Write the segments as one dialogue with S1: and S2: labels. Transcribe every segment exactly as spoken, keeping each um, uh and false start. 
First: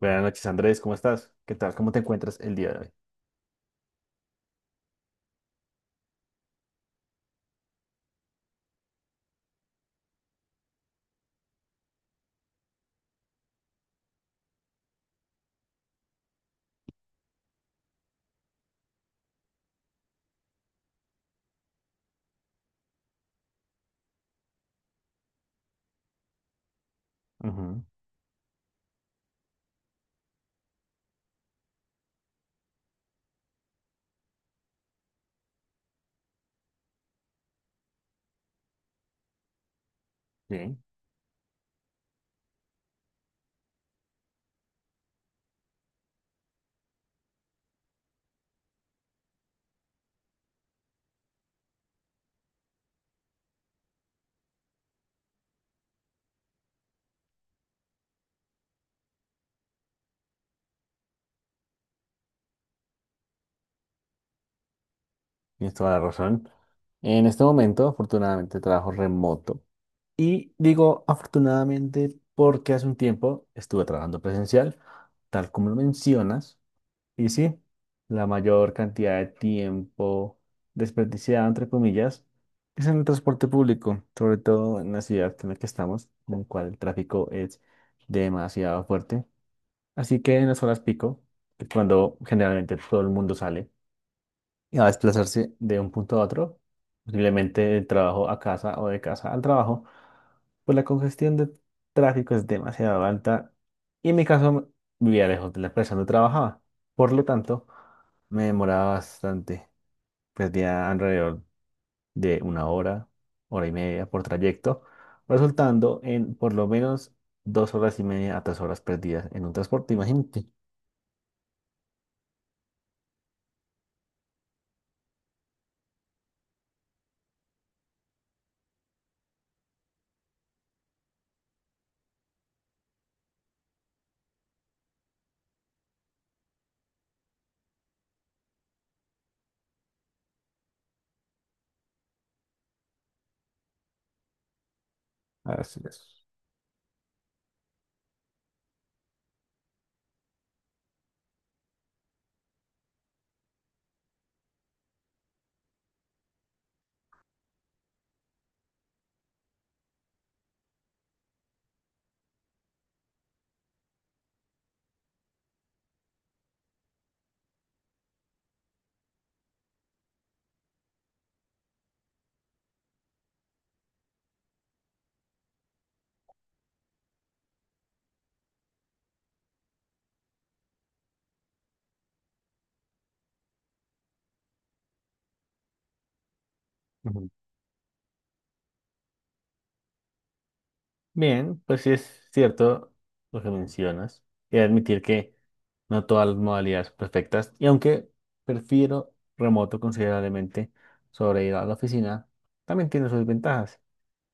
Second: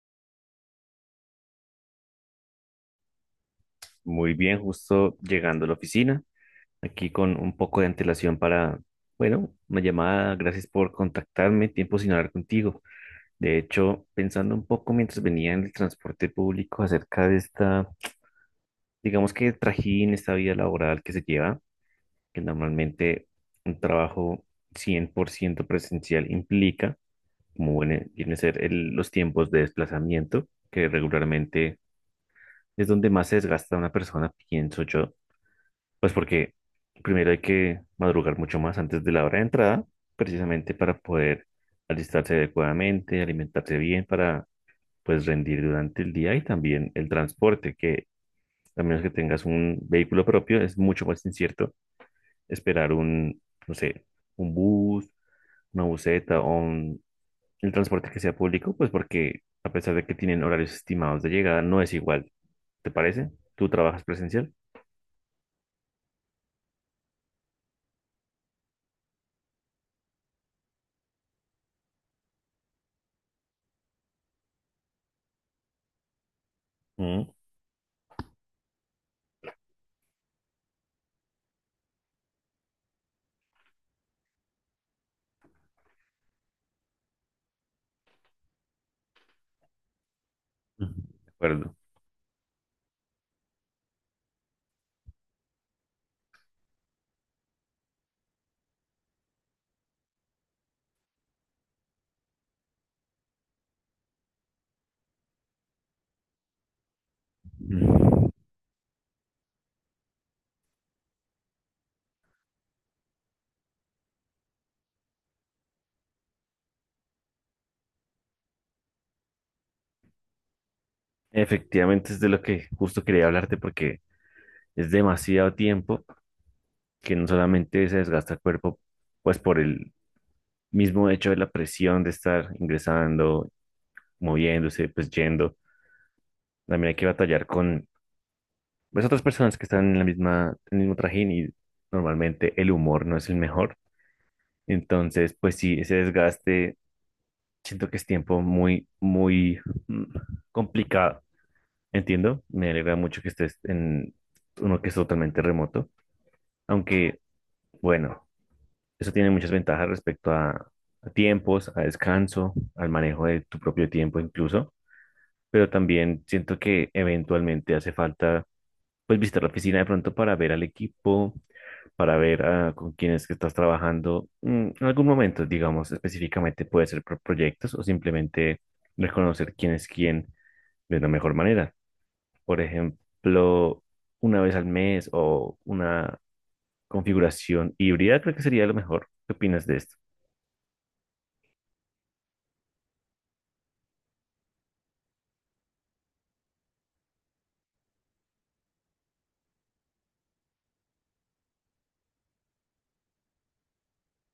S1: Buenas noches, Andrés, ¿cómo estás? ¿Qué tal? ¿Cómo te encuentras el día de hoy?
S2: Muy bien, justo llegando a la oficina, aquí con un poco de antelación para, bueno, una llamada. Gracias por contactarme, tiempo sin hablar contigo. De hecho, pensando un poco mientras venía en el transporte público acerca de esta, digamos que trajín, esta vida laboral que se lleva, que normalmente un trabajo cien por ciento presencial implica, como
S1: Ujú.
S2: viene, viene a ser el- los tiempos de desplazamiento, que regularmente es donde más se desgasta una persona, pienso yo. Pues porque primero hay que madrugar mucho más antes de la hora de entrada, precisamente
S1: Bien,
S2: para poder alistarse adecuadamente, alimentarse bien, para pues rendir durante el día y también el transporte, que a menos que tengas un vehículo propio, es mucho más incierto esperar un, no sé, un bus, una buseta o un- el transporte que sea público, pues porque a pesar de que tienen horarios estimados de llegada, no es igual. ¿Te parece? ¿Tú trabajas presencial?
S1: tienes toda la razón. En este momento, afortunadamente, trabajo remoto. Y digo afortunadamente porque hace un tiempo estuve trabajando presencial, tal como lo mencionas. Y
S2: Mm,
S1: sí, la mayor cantidad de tiempo desperdiciado, entre comillas, es en el transporte público, sobre todo en la ciudad en la que estamos, en la cual el tráfico es demasiado fuerte. Así que en las horas pico,
S2: de
S1: que es
S2: acuerdo.
S1: cuando generalmente todo el mundo sale y va a desplazarse de un punto a otro, posiblemente del trabajo a casa o de casa al trabajo, pues la congestión de tráfico es demasiado alta y en mi caso vivía lejos de la empresa donde trabajaba. Por lo tanto, me demoraba bastante. Perdía alrededor de una hora, hora y media por trayecto, resultando en por lo menos dos horas y media a tres horas perdidas en un transporte, imagínate.
S2: Efectivamente, es de lo que justo quería hablarte, porque es demasiado tiempo que no solamente se desgasta el cuerpo, pues por el mismo hecho de la presión de estar ingresando, moviéndose, pues yendo, también hay que batallar con, pues, otras personas que están en la misma, en el mismo trajín, y normalmente el humor no es el mejor. Entonces, pues sí,
S1: Así
S2: ese
S1: es.
S2: desgaste siento que es tiempo muy, muy, mm, complicado. Entiendo, me alegra mucho que estés en uno que es totalmente remoto. Aunque, bueno, eso tiene muchas ventajas respecto a, a tiempos, a descanso, al manejo de tu propio tiempo incluso, pero también siento que eventualmente hace falta pues visitar la oficina de pronto para ver al equipo, para ver, ah, con quién que estás trabajando, mm, en algún momento, digamos, específicamente puede ser por proyectos, o simplemente reconocer quién es quién de la mejor manera. Por ejemplo, una vez al mes o una
S1: Ujú.
S2: configuración híbrida, creo que sería lo mejor. ¿Qué opinas de esto?
S1: Bien, pues sí es cierto lo que mencionas. Y admitir que no todas las modalidades son perfectas. Y aunque prefiero remoto considerablemente sobre ir a la oficina, también tiene sus ventajas.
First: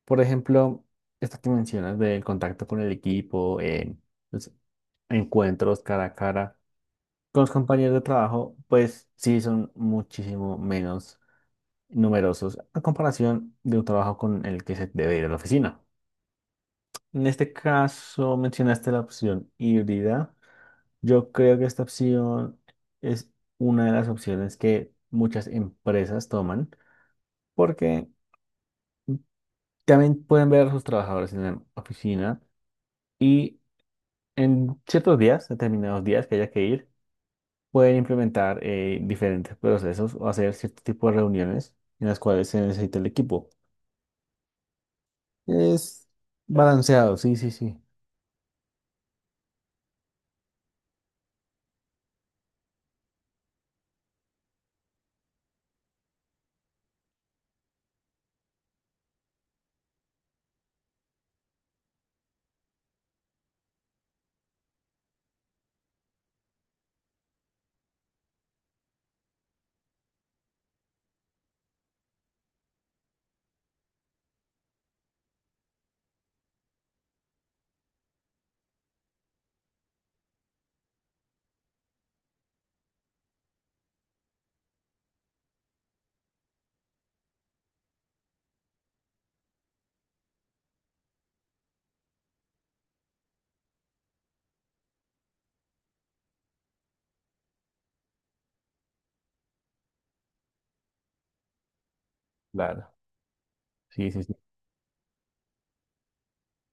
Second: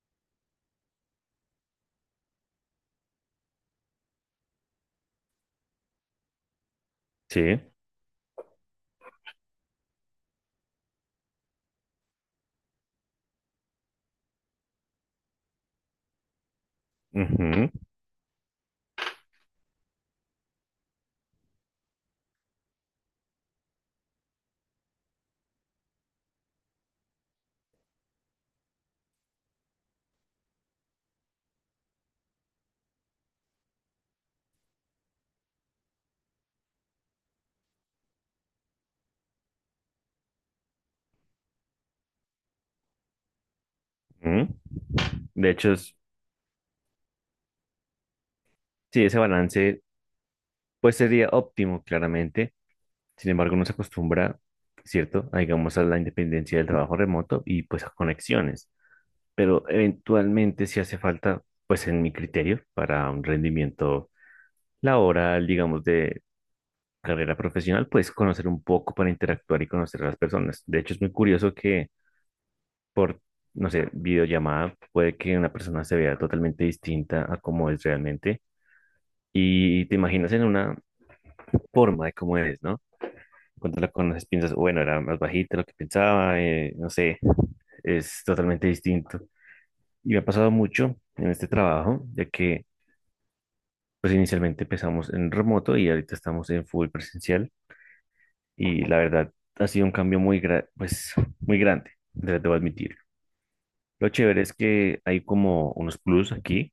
S1: Por ejemplo, esta que mencionas del contacto con el equipo, eh, los encuentros cara a cara con los
S2: Sí.
S1: compañeros de trabajo, pues sí son muchísimo menos numerosos a comparación de un trabajo con el que se debe ir a la oficina. En este
S2: Ujú,
S1: caso mencionaste la opción híbrida. Yo creo que esta opción es una de las opciones que muchas empresas toman porque también pueden ver a sus trabajadores en la oficina y en ciertos días, determinados días que haya que ir, pueden implementar eh, diferentes procesos o hacer cierto tipo de reuniones en las cuales se necesita el equipo.
S2: ujú. De hecho, es-
S1: Es balanceado, sí, sí, sí.
S2: sí, ese balance pues sería óptimo, claramente. Sin embargo, no se acostumbra, ¿cierto? A, digamos, a la independencia del trabajo remoto y pues a conexiones. Pero eventualmente si hace falta, pues en mi criterio, para un rendimiento laboral, digamos, de carrera profesional, pues conocer un poco para interactuar y conocer a las personas. De hecho, es muy curioso que por, no sé, videollamada, puede que una persona se vea totalmente distinta a cómo es realmente, y te imaginas en una forma de cómo es, ¿no? Cuando la conoces piensas, bueno, era más bajita de lo que pensaba, eh, no sé, es totalmente distinto. Y me ha pasado mucho en este trabajo, ya que pues inicialmente empezamos en remoto y ahorita estamos en full presencial, y la verdad ha sido un cambio muy, gra- pues, muy grande, de- debo
S1: Claro.
S2: admitir. Lo
S1: Sí, sí, sí.
S2: chévere es que hay como unos plus aquí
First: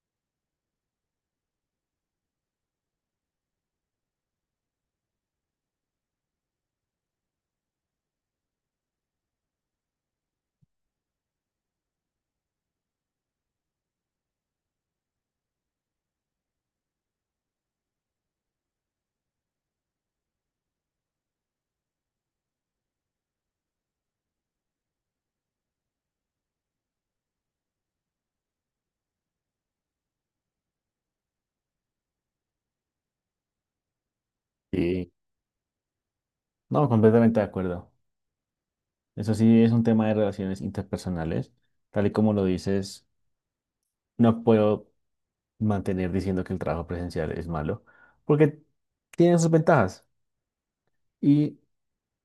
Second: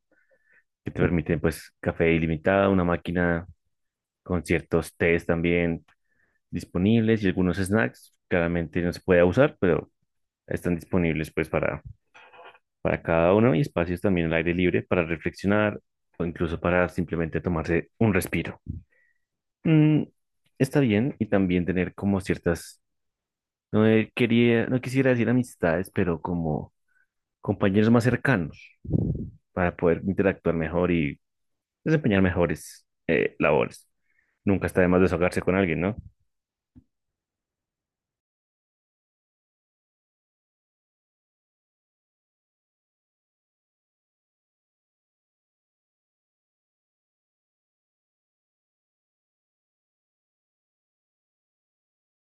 S2: que te permiten pues café ilimitado, una máquina con ciertos tés también disponibles y algunos snacks. Claramente no se puede abusar, pero están disponibles pues para, para cada uno, y espacios también al aire libre para reflexionar o incluso para simplemente tomarse un respiro. Mm, está bien, y también tener como ciertas, no, eh, quería, no quisiera decir amistades, pero como compañeros más cercanos para poder interactuar mejor y desempeñar mejores, eh, labores. Nunca está de más
S1: Sí.
S2: desahogarse con alguien, ¿no?
S1: No, completamente de acuerdo. Eso sí es un tema de relaciones interpersonales. Tal y como lo dices, no puedo mantener diciendo que el trabajo presencial es malo, porque tiene sus ventajas. Y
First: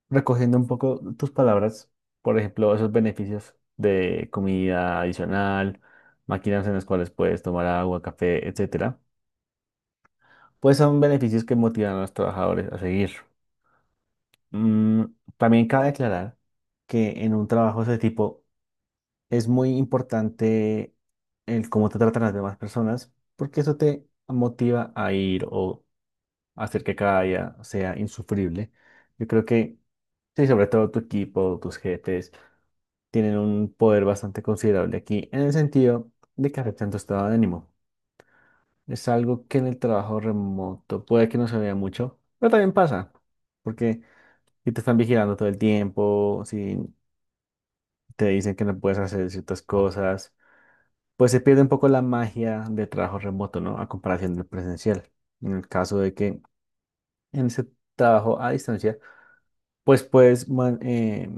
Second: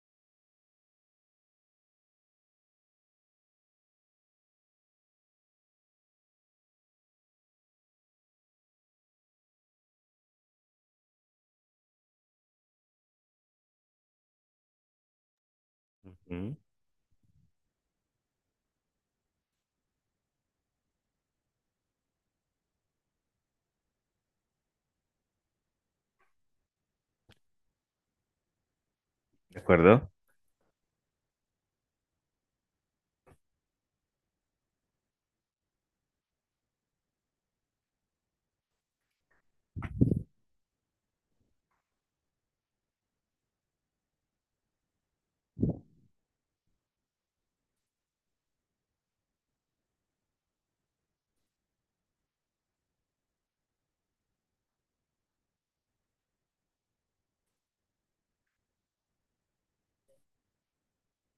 S1: recogiendo un poco tus palabras, por ejemplo, esos beneficios de comida adicional, máquinas en las cuales puedes tomar agua, café, etcétera, pues son beneficios que motivan a los trabajadores a seguir. Mm, también cabe aclarar
S2: Ujú.
S1: que en un trabajo de ese tipo, es muy importante el cómo te tratan las demás personas, porque eso te motiva a ir o hacer que cada día sea insufrible. Yo creo
S2: ¿De
S1: que,
S2: acuerdo?
S1: sí, sobre todo tu equipo, tus jefes, tienen un poder bastante considerable aquí en el sentido de que afectan tu estado de ánimo. Es algo que en el trabajo remoto puede que no se vea mucho, pero también pasa, porque si te están vigilando todo el tiempo, si te dicen que no puedes hacer ciertas cosas, pues se pierde un poco la magia de trabajo remoto, ¿no? A comparación del presencial. En el caso de que en ese trabajo a distancia, pues puedes man- eh,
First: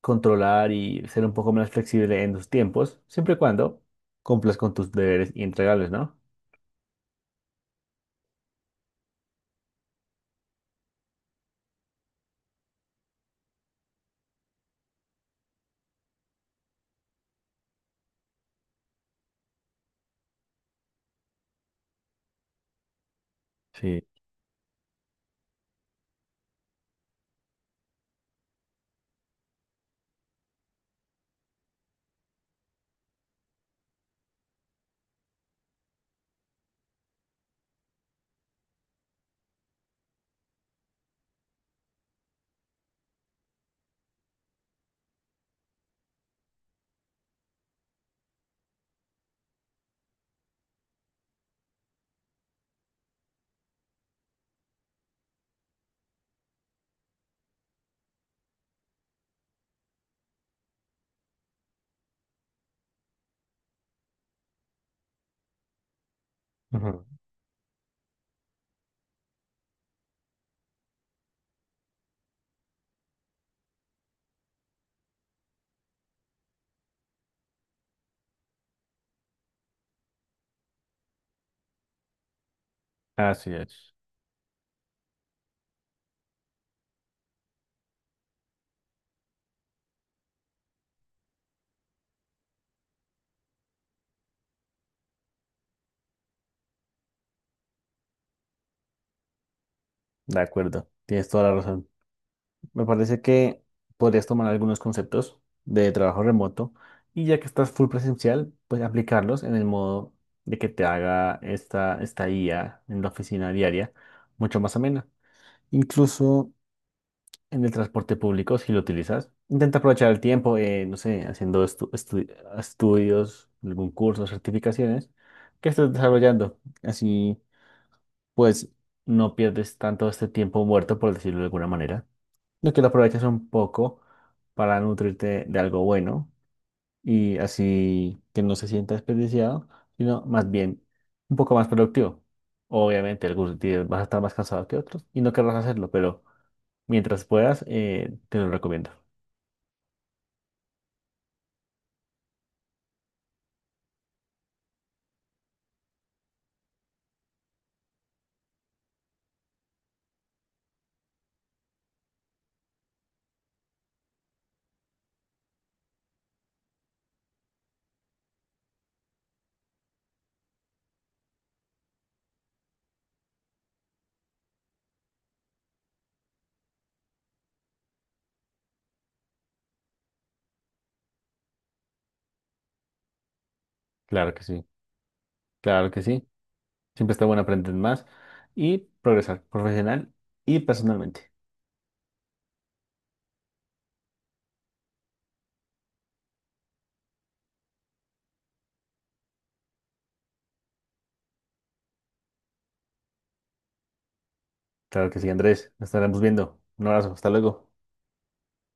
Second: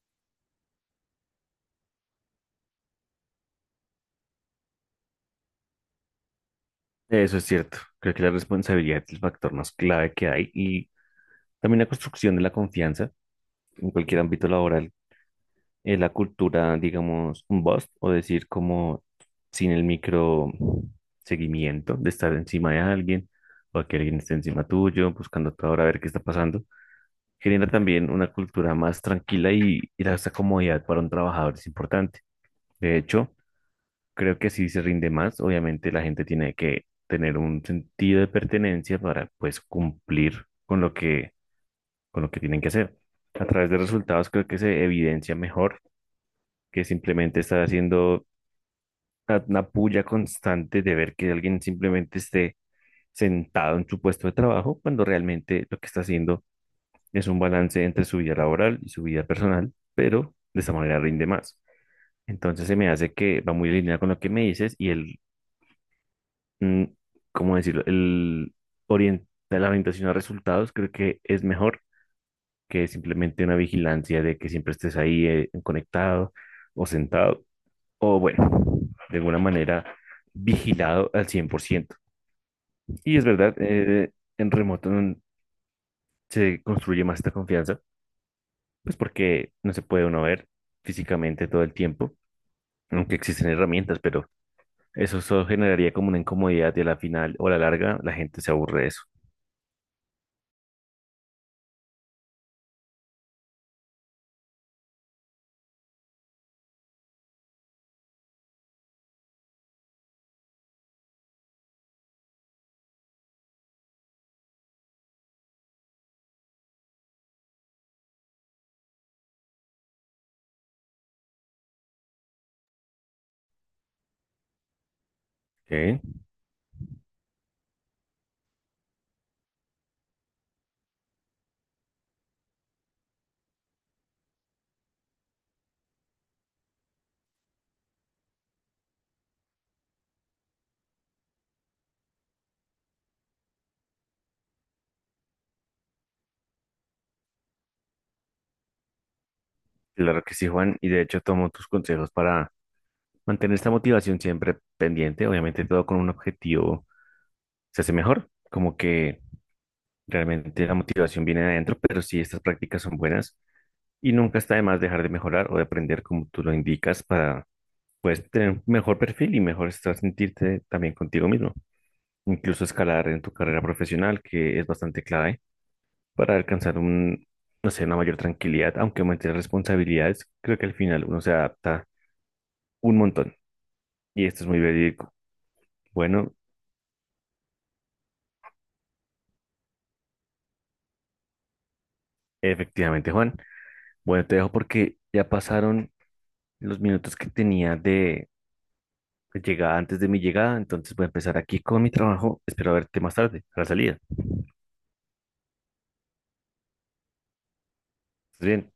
S1: controlar y ser un poco más flexible en tus tiempos, siempre y cuando cumplas con tus deberes y entregables, ¿no?
S2: Eso es cierto. Creo que la responsabilidad es el factor más clave que hay, y también la construcción de la confianza en cualquier ámbito laboral. Eh, la cultura, digamos, un bust, o decir como sin el micro seguimiento de estar encima de alguien, o que
S1: Sí,
S2: alguien esté encima tuyo buscando a toda hora a ver qué está pasando, genera también una cultura más tranquila, y, y esa comodidad para un trabajador es importante. De hecho, creo que así se rinde más. Obviamente la gente tiene que tener un sentido de pertenencia para pues cumplir con lo que, con lo que tienen que hacer. A través de resultados creo que se evidencia mejor que simplemente estar haciendo una una puya constante de ver que alguien simplemente esté sentado en su puesto de trabajo, cuando realmente lo que está haciendo es un balance entre su vida laboral y su vida personal, pero de esa manera rinde más. Entonces se me hace que va muy alineado con lo que me dices, y el mm,
S1: ujú.
S2: ¿cómo decirlo? El orien- la orientación a resultados creo que es mejor que simplemente una vigilancia de que siempre estés ahí, eh, conectado o sentado o, bueno, de alguna manera vigilado al cien por ciento. Y es
S1: Así
S2: verdad,
S1: es.
S2: eh, en remoto mm, se construye más esta confianza, pues porque no se puede uno ver físicamente todo el tiempo, aunque existen herramientas, pero eso solo generaría como una incomodidad, y a la final o a la larga la gente se aburre de eso.
S1: De acuerdo, tienes toda la razón. Me parece que podrías tomar algunos conceptos de trabajo remoto y ya que estás full presencial, pues aplicarlos en el modo de que te haga esta estadía en la oficina diaria mucho más amena. Incluso en el transporte público, si lo utilizas, intenta aprovechar el tiempo, eh, no sé, haciendo estu- estu- estudios, algún curso, certificaciones que estés
S2: ¿Ok?
S1: desarrollando. Así, pues, no pierdes tanto este tiempo muerto, por decirlo de alguna manera lo que lo aprovechas un poco para nutrirte de algo bueno y así que no se sienta desperdiciado, sino más bien un poco más productivo. Obviamente, algunos días vas a estar más cansado que otros y no querrás hacerlo, pero mientras puedas, eh, te lo recomiendo.
S2: Claro que sí, Juan, y de hecho tomo tus consejos para mantener esta motivación siempre pendiente. Obviamente todo con un objetivo se hace mejor, como que realmente la motivación viene de adentro, pero sí, estas prácticas son buenas, y nunca está de más dejar de mejorar o de aprender como tú lo indicas para pues tener un mejor perfil y mejor estar, sentirte también contigo mismo. Incluso escalar en tu carrera profesional, que es bastante clave para alcanzar un, no sé, una mayor tranquilidad. Aunque aumente las responsabilidades, creo que al final uno se adapta un montón. Y
S1: Claro que
S2: esto es muy
S1: sí,
S2: verídico.
S1: claro que sí.
S2: Bueno,
S1: Siempre está bueno aprender más y progresar profesional y personalmente.
S2: efectivamente, Juan. Bueno, te dejo porque ya pasaron los minutos que tenía de de llegada, antes de mi llegada. Entonces voy a empezar aquí con mi trabajo. Espero verte más tarde, a la salida.
S1: Claro que sí, Andrés. Nos estaremos viendo. Un abrazo, hasta luego.
S2: ¿Estás bien?